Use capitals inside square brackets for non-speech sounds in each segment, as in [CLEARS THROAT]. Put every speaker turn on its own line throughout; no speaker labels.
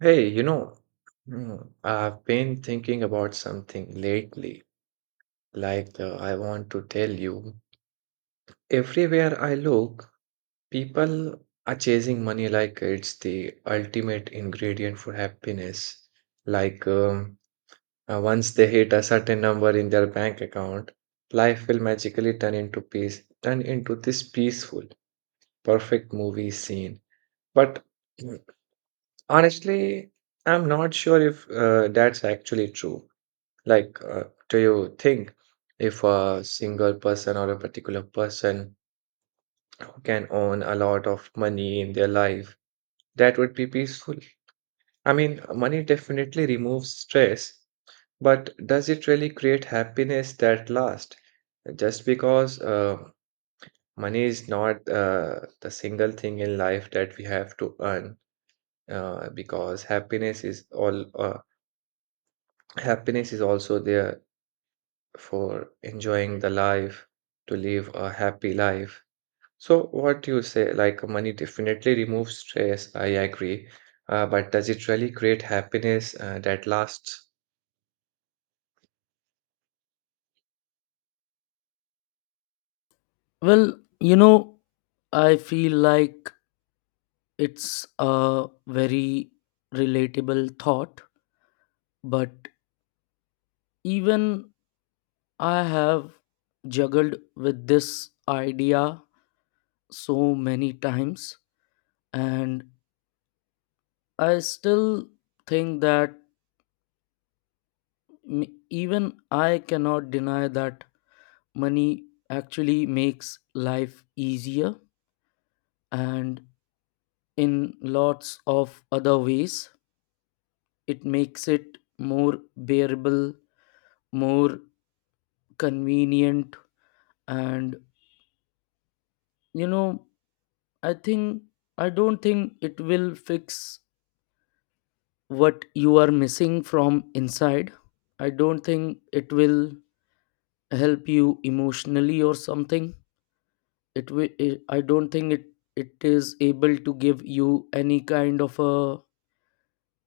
Hey, I've been thinking about something lately. Like, I want to tell you, everywhere I look, people are chasing money like it's the ultimate ingredient for happiness. Like, once they hit a certain number in their bank account, life will magically turn into peace, turn into this peaceful, perfect movie scene. But [CLEARS THROAT] mm, honestly, I'm not sure if that's actually true. Like, do you think if a single person or a particular person who can earn a lot of money in their life, that would be peaceful? I mean, money definitely removes stress, but does it really create happiness that lasts? Just because money is not the single thing in life that we have to earn, because happiness is also there for enjoying the life, to live a happy life. So, what you say, like money definitely removes stress, I agree. But does it really create happiness that lasts?
Well, you know, I feel like it's a very relatable thought, but even I have juggled with this idea so many times, and I still think that even I cannot deny that money actually makes life easier, and in lots of other ways it makes it more bearable, more convenient. And you know I think I don't think it will fix what you are missing from inside. I don't think it will help you emotionally or something. It will, I don't think it is able to give you any kind of a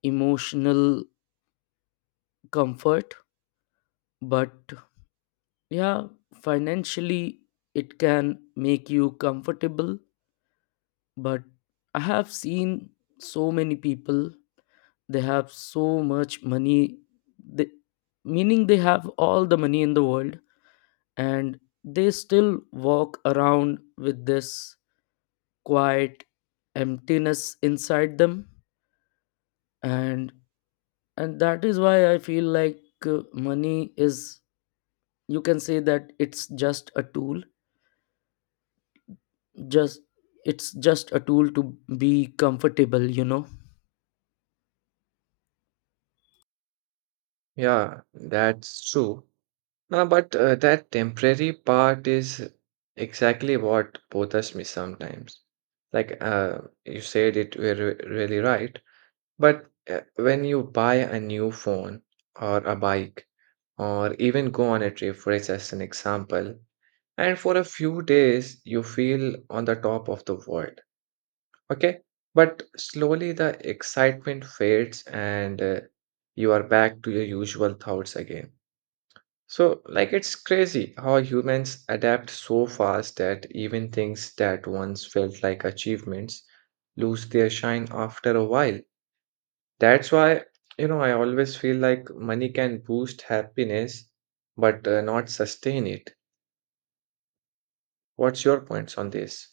emotional comfort. But yeah, financially it can make you comfortable. But I have seen so many people, they have so much money. they, Meaning they have all the money in the world, and they still walk around with this quiet emptiness inside them. And and that is why I feel like money is, you can say that it's just a tool, just it's just a tool to be comfortable.
Yeah, that's true. But that temporary part is exactly what bothers me sometimes. Like you said it were really right. But when you buy a new phone or a bike, or even go on a trip, for it's as an example, and for a few days you feel on the top of the world, okay? But slowly the excitement fades and you are back to your usual thoughts again. So, like, it's crazy how humans adapt so fast that even things that once felt like achievements lose their shine after a while. That's why, I always feel like money can boost happiness, but not sustain it. What's your points on this?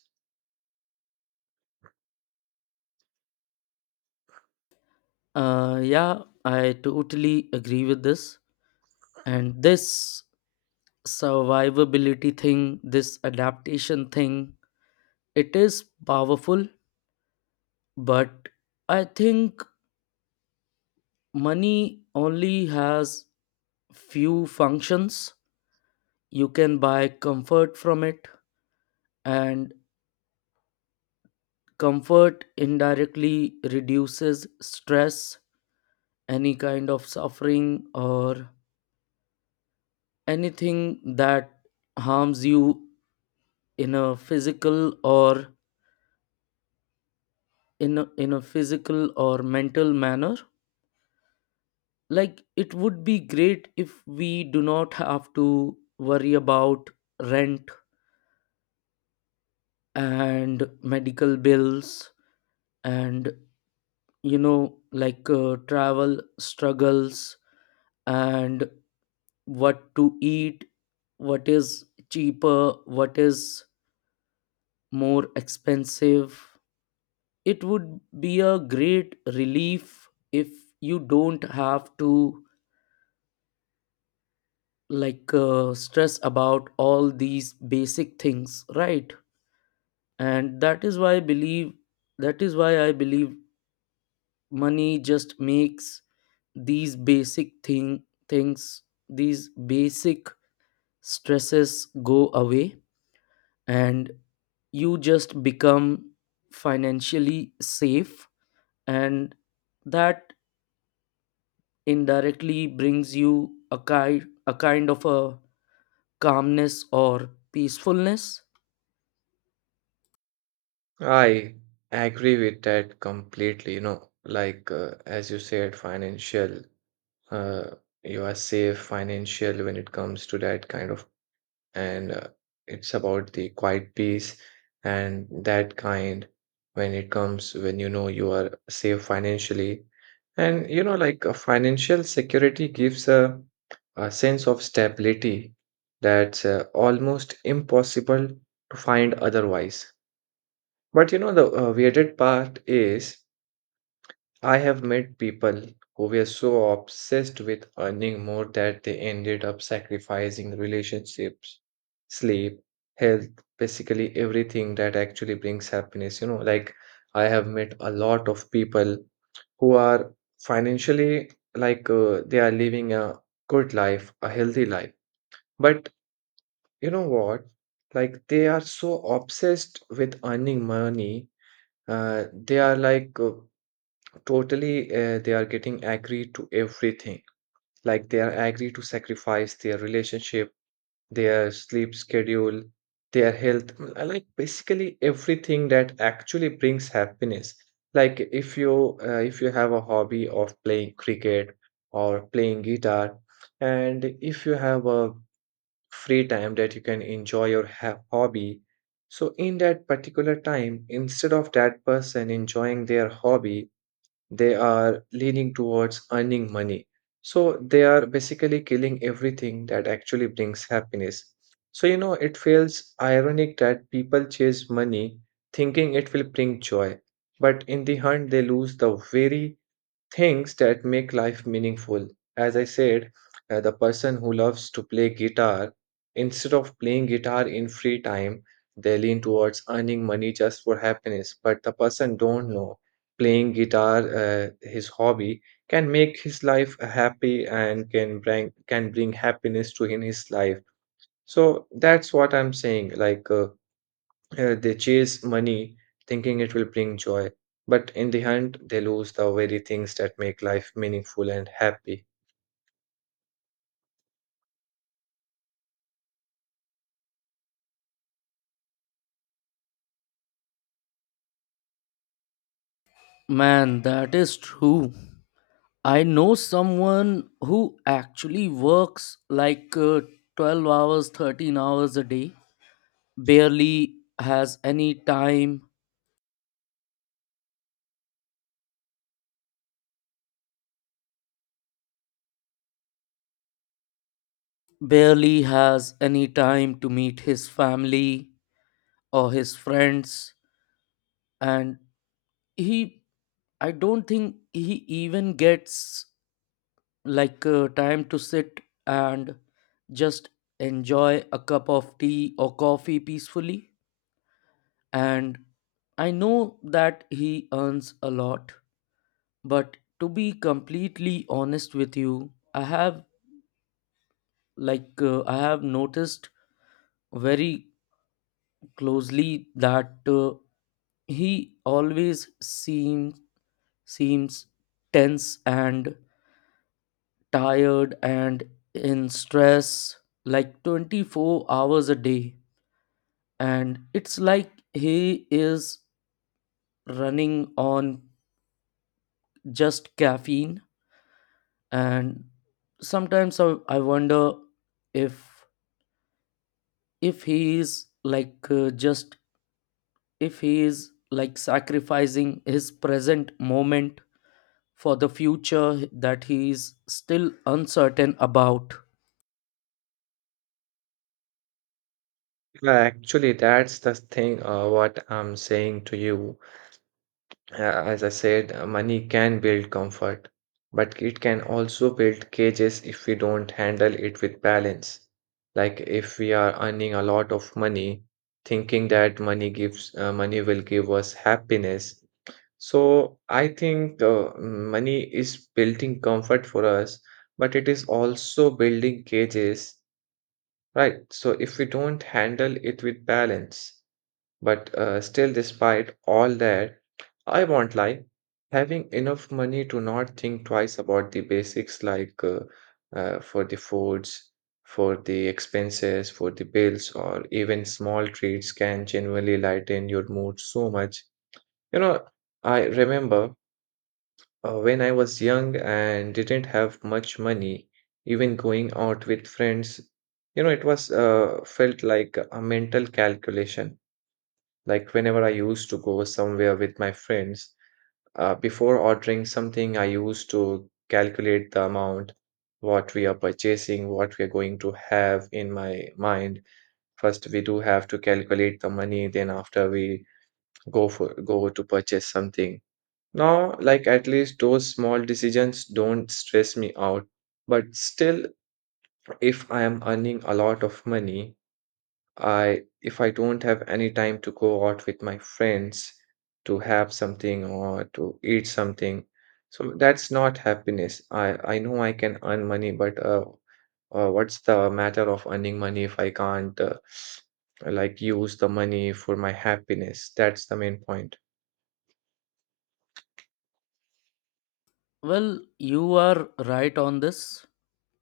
Yeah, I totally agree with this. And this survivability thing, this adaptation thing, it is powerful, but I think money only has few functions. You can buy comfort from it, and comfort indirectly reduces stress, any kind of suffering, or anything that harms you in a physical or in a physical or mental manner. Like it would be great if we do not have to worry about rent and medical bills, and travel struggles and what to eat, what is cheaper, what is more expensive. It would be a great relief if you don't have to stress about all these basic things, right? And that is why I believe money just makes these basic thing things, these basic stresses go away, and you just become financially safe. And that indirectly brings you a kind, a kind of a calmness or peacefulness.
I agree with that completely. You know, like as you said, financial, uh, you are safe financial when it comes to that kind of, and it's about the quiet peace and that kind when it comes, when you know you are safe financially. And you know, like a financial security gives a sense of stability that's almost impossible to find otherwise. But you know the weirded part is I have met people who were so obsessed with earning more that they ended up sacrificing relationships, sleep, health, basically everything that actually brings happiness. You know, like I have met a lot of people who are financially, like they are living a good life, a healthy life. But you know what? Like they are so obsessed with earning money, they are like totally, they are getting agree to everything. Like they are agree to sacrifice their relationship, their sleep schedule, their health, like basically everything that actually brings happiness. Like if you have a hobby of playing cricket or playing guitar, and if you have a free time that you can enjoy your ha hobby, so in that particular time, instead of that person enjoying their hobby, they are leaning towards earning money. So they are basically killing everything that actually brings happiness. So, it feels ironic that people chase money thinking it will bring joy, but in the hunt, they lose the very things that make life meaningful. As I said, the person who loves to play guitar, instead of playing guitar in free time, they lean towards earning money just for happiness. But the person don't know playing guitar, his hobby, can make his life happy and can bring happiness to in his life. So that's what I'm saying. Like. They chase money thinking it will bring joy, but in the end, they lose the very things that make life meaningful and happy.
Man, that is true. I know someone who actually works 12 hours, 13 hours a day, barely has any time, barely has any time to meet his family or his friends. And he, I don't think he even gets time to sit and just enjoy a cup of tea or coffee peacefully. And I know that he earns a lot, but to be completely honest with you, I have I have noticed very closely that he always seems tense and tired and in stress like 24 hours a day. And it's like he is running on just caffeine. And sometimes I wonder if if he is just, if he is like sacrificing his present moment for the future that he is still uncertain about.
Yeah, actually, that's the thing what I'm saying to you. As I said, money can build comfort, but it can also build cages if we don't handle it with balance. Like if we are earning a lot of money, thinking that money will give us happiness. So I think money is building comfort for us, but it is also building cages, right? So if we don't handle it with balance, but still, despite all that, I won't lie, having enough money to not think twice about the basics, like for the foods, for the expenses, for the bills, or even small treats can genuinely lighten your mood so much. You know, I remember. When I was young and didn't have much money, even going out with friends, you know, it was felt like a mental calculation. Like whenever I used to go somewhere with my friends, before ordering something, I used to calculate the amount, what we are purchasing, what we are going to have in my mind. First, we do have to calculate the money, then after we go to purchase something. Now, like at least those small decisions don't stress me out. But still, if I am earning a lot of money, I if I don't have any time to go out with my friends to have something or to eat something, so that's not happiness. I know I can earn money, but what's the matter of earning money if I can't like use the money for my happiness? That's the main point.
Well, you are right on this.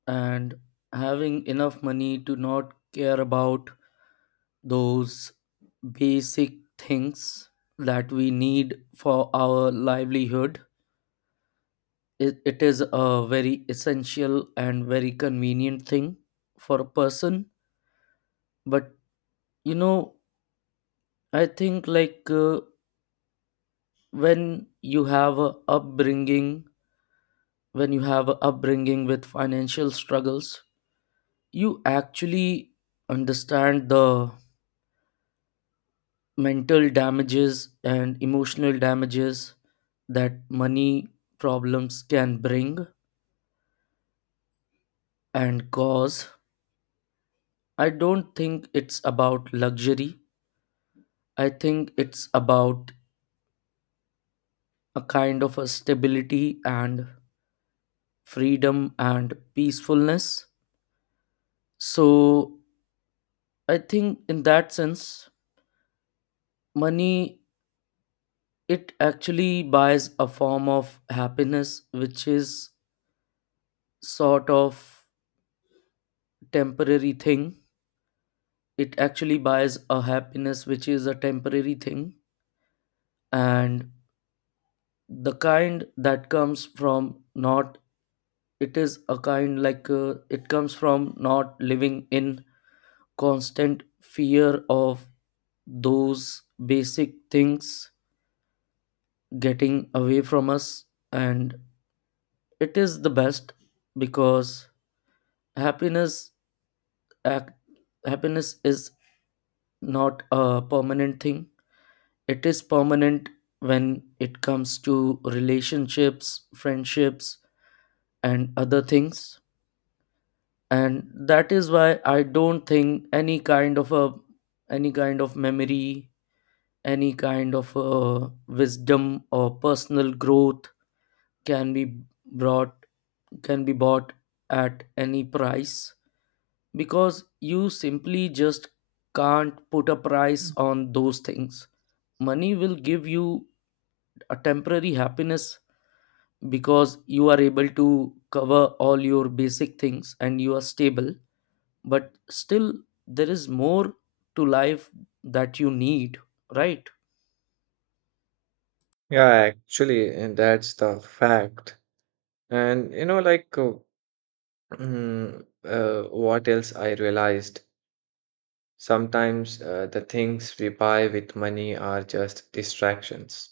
And having enough money to not care about those basic things that we need for our livelihood, it is a very essential and very convenient thing for a person. But you know, I think when you have a upbringing when you have a upbringing with financial struggles, you actually understand the mental damages and emotional damages that money problems can bring and cause. I don't think it's about luxury. I think it's about a kind of a stability and freedom and peacefulness. So I think in that sense, money, it actually buys a form of happiness, which is sort of temporary thing. It actually buys a happiness which is a temporary thing, and the kind that comes from not, it is a kind it comes from not living in constant fear of those basic things getting away from us. And it is the best, because happiness act, happiness is not a permanent thing. It is permanent when it comes to relationships, friendships, and other things. And that is why I don't think any kind of a, any kind of memory, any kind of wisdom or personal growth can be brought can be bought at any price, because you simply just can't put a price on those things. Money will give you a temporary happiness because you are able to cover all your basic things and you are stable. But still, there is more to life that you need, right?
Yeah, actually, and that's the fact. And you know, like, what else I realized? Sometimes the things we buy with money are just distractions.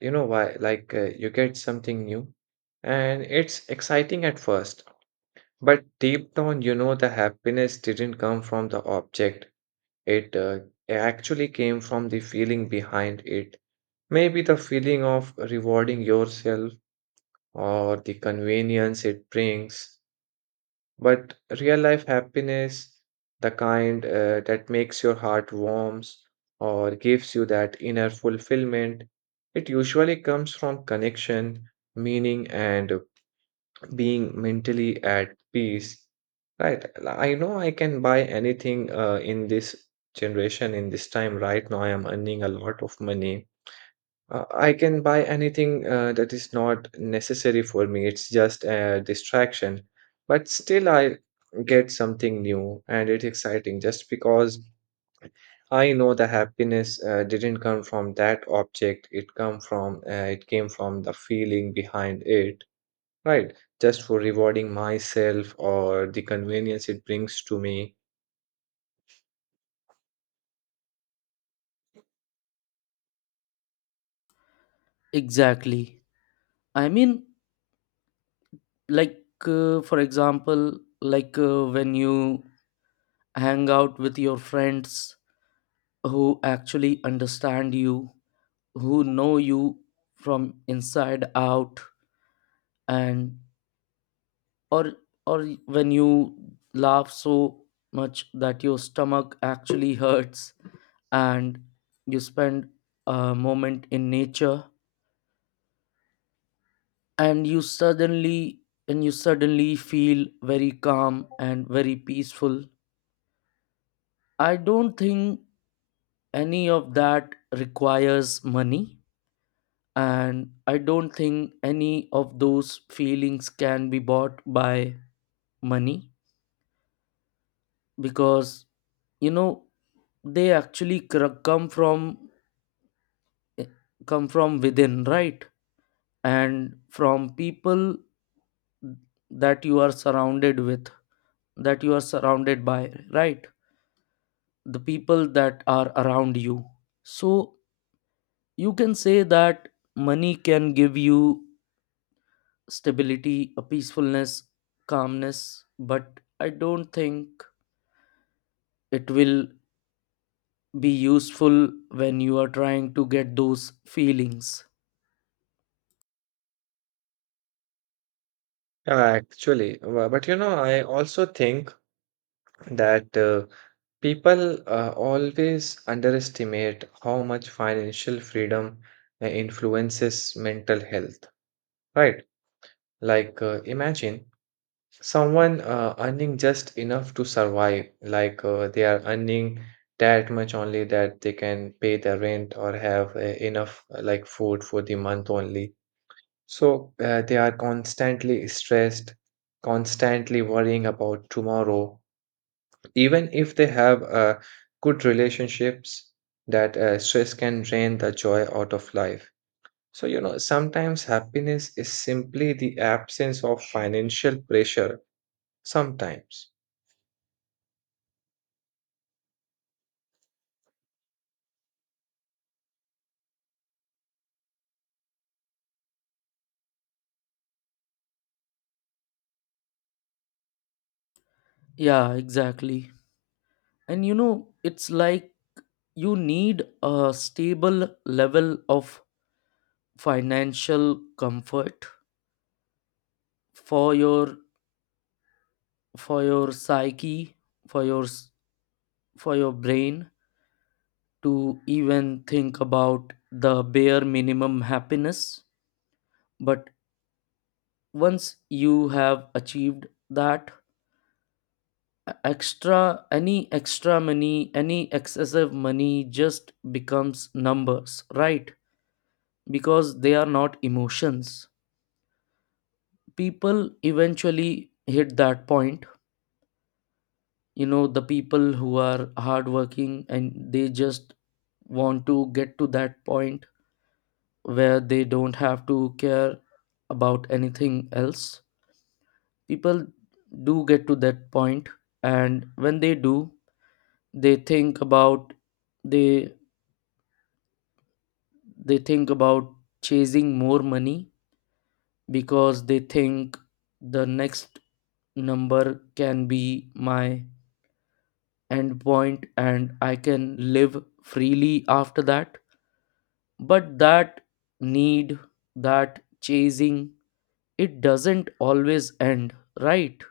You know why? Like, you get something new and it's exciting at first, but deep down, you know, the happiness didn't come from the object. It actually came from the feeling behind it. Maybe the feeling of rewarding yourself or the convenience it brings. But real life happiness, the kind that makes your heart warms or gives you that inner fulfillment, it usually comes from connection, meaning, and being mentally at peace. Right. I know I can buy anything in this generation, in this time. Right now, I am earning a lot of money. I can buy anything that is not necessary for me. It's just a distraction. But still, I get something new and it's exciting just because I know the happiness didn't come from that object. It came from the feeling behind it, right? Just for rewarding myself or the convenience it brings to me.
Exactly. I mean, for example, when you hang out with your friends who actually understand you, who know you from inside out, and, or or when you laugh so much that your stomach actually hurts, and you spend a moment in nature, and you suddenly and you suddenly feel very calm and very peaceful. I don't think any of that requires money, and I don't think any of those feelings can be bought by money, because you know they actually come from eh, come from within, right? And from people that you are surrounded with that you are surrounded by, right? The people that are around you. So you can say that money can give you stability, a peacefulness, calmness, but I don't think it will be useful when you are trying to get those feelings.
Yeah, actually, but you know, I also think that people always underestimate how much financial freedom influences mental health, right? Like, imagine someone earning just enough to survive, like they are earning that much only that they can pay the rent or have enough like food for the month only. So they are constantly stressed, constantly worrying about tomorrow, even if they have good relationships, that stress can drain the joy out of life. So you know, sometimes happiness is simply the absence of financial pressure, sometimes.
Yeah, exactly. And you know, it's like you need a stable level of financial comfort for your, for your psyche, for your for your brain to even think about the bare minimum happiness. But once you have achieved that, e- extra any extra money, any excessive money just becomes numbers, right? Because they are not emotions. People eventually hit that point. You know, the people who are hardworking and they just want to get to that point where they don't have to care about anything else. People do get to that point, and when they do, they think about, they they think about chasing more money, because they think the next number can be my endpoint and I can live freely after that. But that need, that chasing, it doesn't always end, right?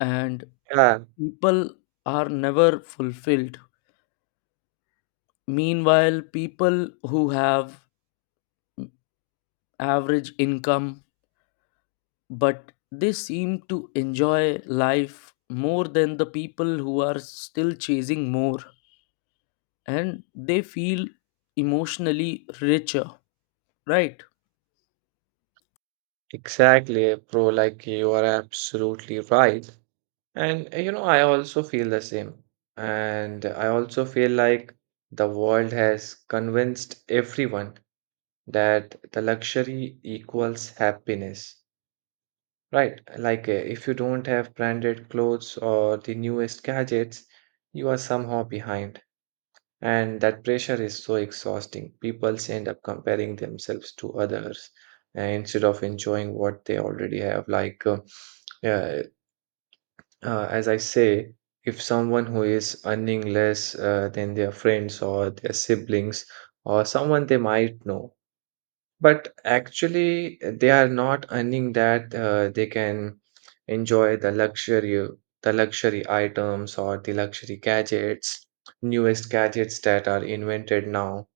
And
Yeah,
people are never fulfilled. Meanwhile, people who have average income, but they seem to enjoy life more than the people who are still chasing more, and they feel emotionally richer, right?
exactly, bro, like you are absolutely right. And you know, I also feel the same, and I also feel like the world has convinced everyone that the luxury equals happiness. Right, like if you don't have branded clothes or the newest gadgets, you are somehow behind. And that pressure is so exhausting. People end up comparing themselves to others instead of enjoying what they already have. Like, uh, as I say, if someone who is earning less than their friends or their siblings or someone they might know, but actually, they are not earning that. They can enjoy the luxury items or the luxury gadgets, newest gadgets that are invented now.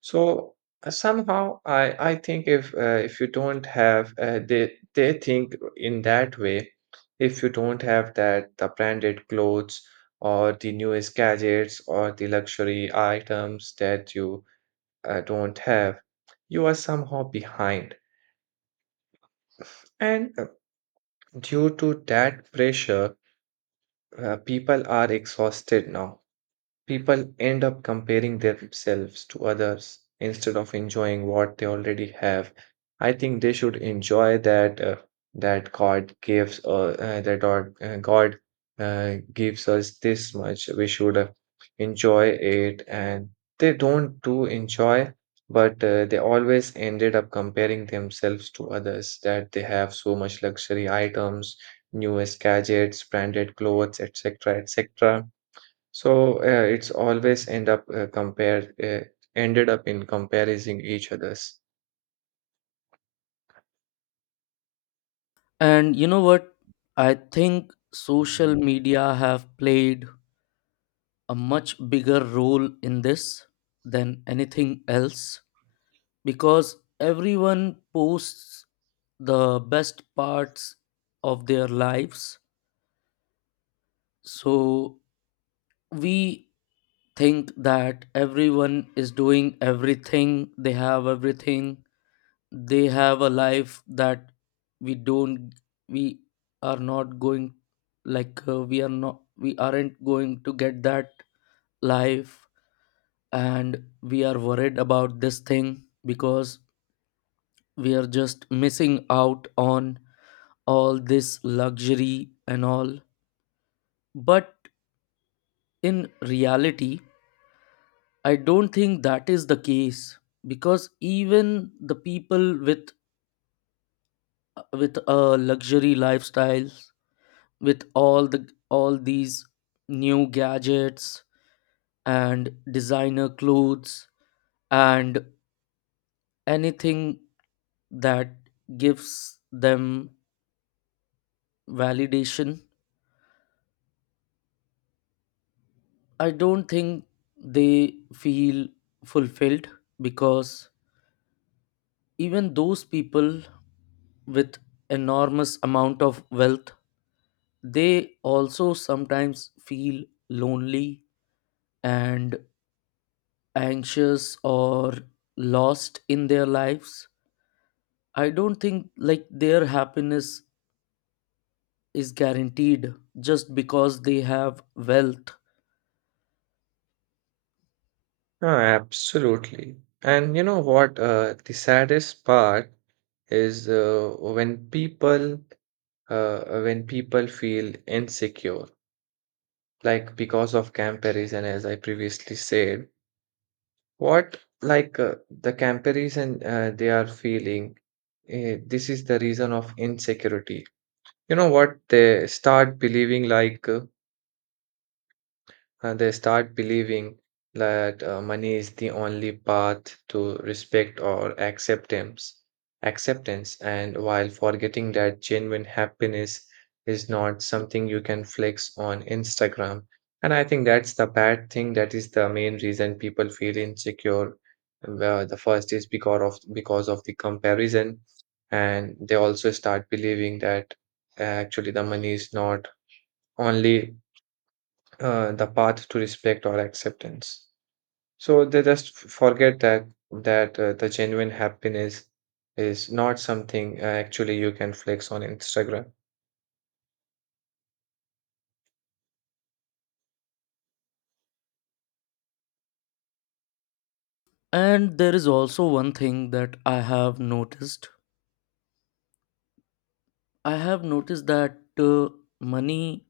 So somehow, I think if you don't have they think in that way, if you don't have that the branded clothes or the newest gadgets or the luxury items that you I don't have, you are somehow behind. And due to that pressure, people are exhausted now. People end up comparing themselves to others instead of enjoying what they already have. I think they should enjoy that that God gives that God, God gives us this much. We should enjoy it, and they don't do enjoy, but they always ended up comparing themselves to others that they have so much luxury items, newest gadgets, branded clothes, etc., etc. So it's always end up compared ended up in comparing each other's.
And you know what, I think social
Mm.
media have played a much bigger role in this than anything else, because everyone posts the best parts of their lives. So we think that everyone is doing everything, they have everything, they have a life that we don't, we are not going, we aren't going to get that life, and we are worried about this thing because we are just missing out on all this luxury and all. But in reality, I don't think that is the case, because even the people with a luxury lifestyles, with all the, all these new gadgets and designer clothes and anything that gives them validation, I don't think they feel fulfilled. Because even those people with enormous amount of wealth, they also sometimes feel lonely and anxious or lost in their lives. I don't think like their happiness is guaranteed just because they have wealth.
Oh, absolutely. And you know what? The saddest part is when people feel insecure, like because of comparison, as I previously said. What like the comparison they are feeling? This is the reason of insecurity. You know what? They start believing like. And they start believing that money is the only path to respect or acceptance and while forgetting that genuine happiness is not something you can flex on Instagram. And I think that's the bad thing, that is the main reason people feel insecure. Well, the first is because of the comparison, and they also start believing that actually the money is not only the path to respect or acceptance. So they just forget that the genuine happiness is not something actually you can flex on Instagram.
And there is also one thing that I have noticed. I have noticed that money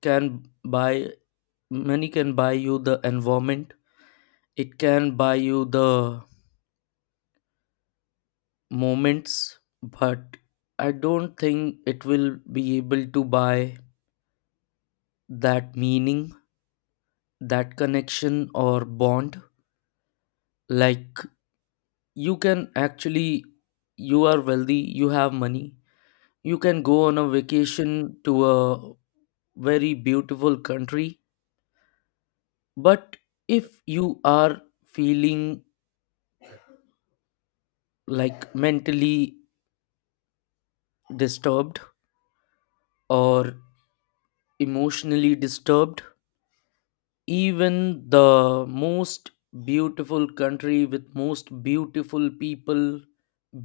can buy, money can buy you the environment. It can buy you the moments, but I don't think it will be able to buy that meaning, that connection or bond. Like you can actually, you are wealthy, you have money. You can go on a vacation to a very beautiful country. But if you are feeling like mentally disturbed or emotionally disturbed, even the most beautiful country with most beautiful people,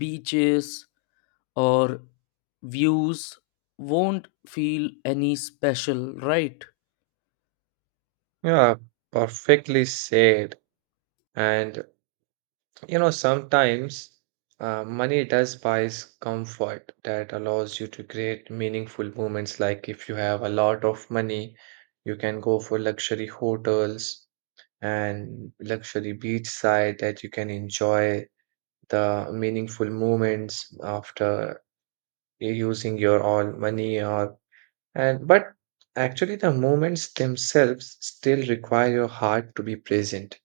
beaches, or views won't feel any special, right?
Yeah, perfectly said. And you know sometimes money does buys comfort that allows you to create meaningful moments. Like if you have a lot of money, you can go for luxury hotels and luxury beachside that you can enjoy the meaningful moments after using your all money, or and but actually the moments themselves still require your heart to be present,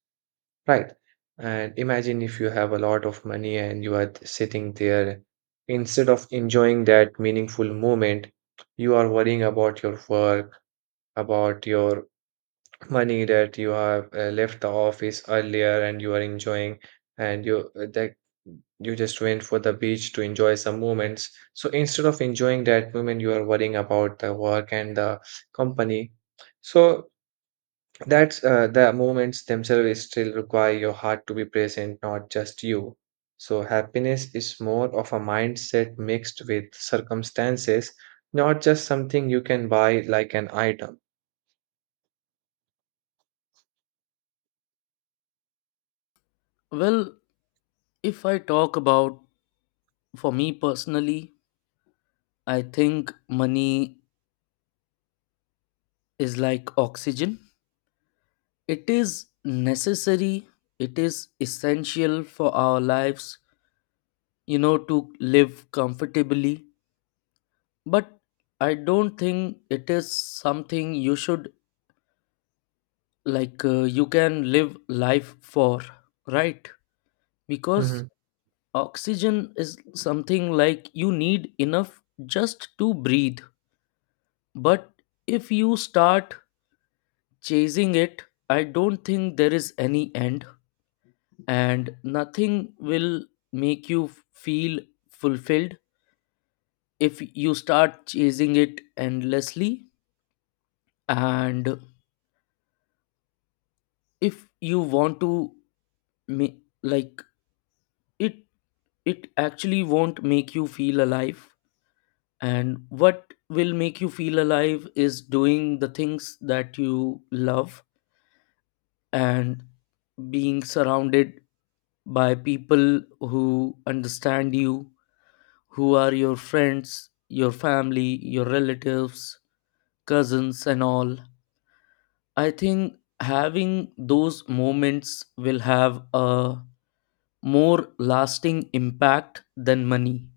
right? And imagine if you have a lot of money and you are sitting there instead of enjoying that meaningful moment, you are worrying about your work, about your money, that you have left the office earlier and you are enjoying, and you that you just went for the beach to enjoy some moments, so instead of enjoying that moment you are worrying about the work and the company. So that's the moments themselves still require your heart to be present, not just you. So happiness is more of a mindset mixed with circumstances, not just something you can buy like an item.
Well, if I talk about, for me personally, I think money is like oxygen. It is necessary, it is essential for our lives, you know, to live comfortably. But I don't think it is something you should, you can live life for, right? Because
Mhm.
oxygen is something like you need enough just to breathe. But if you start chasing it, I don't think there is any end, and nothing will make you feel fulfilled if you start chasing it endlessly. And if you want to ma- like it, it actually won't make you feel alive. And what will make you feel alive is doing the things that you love, and being surrounded by people who understand you, who are your friends, your family, your relatives, cousins, and all. I think having those moments will have a more lasting impact than money.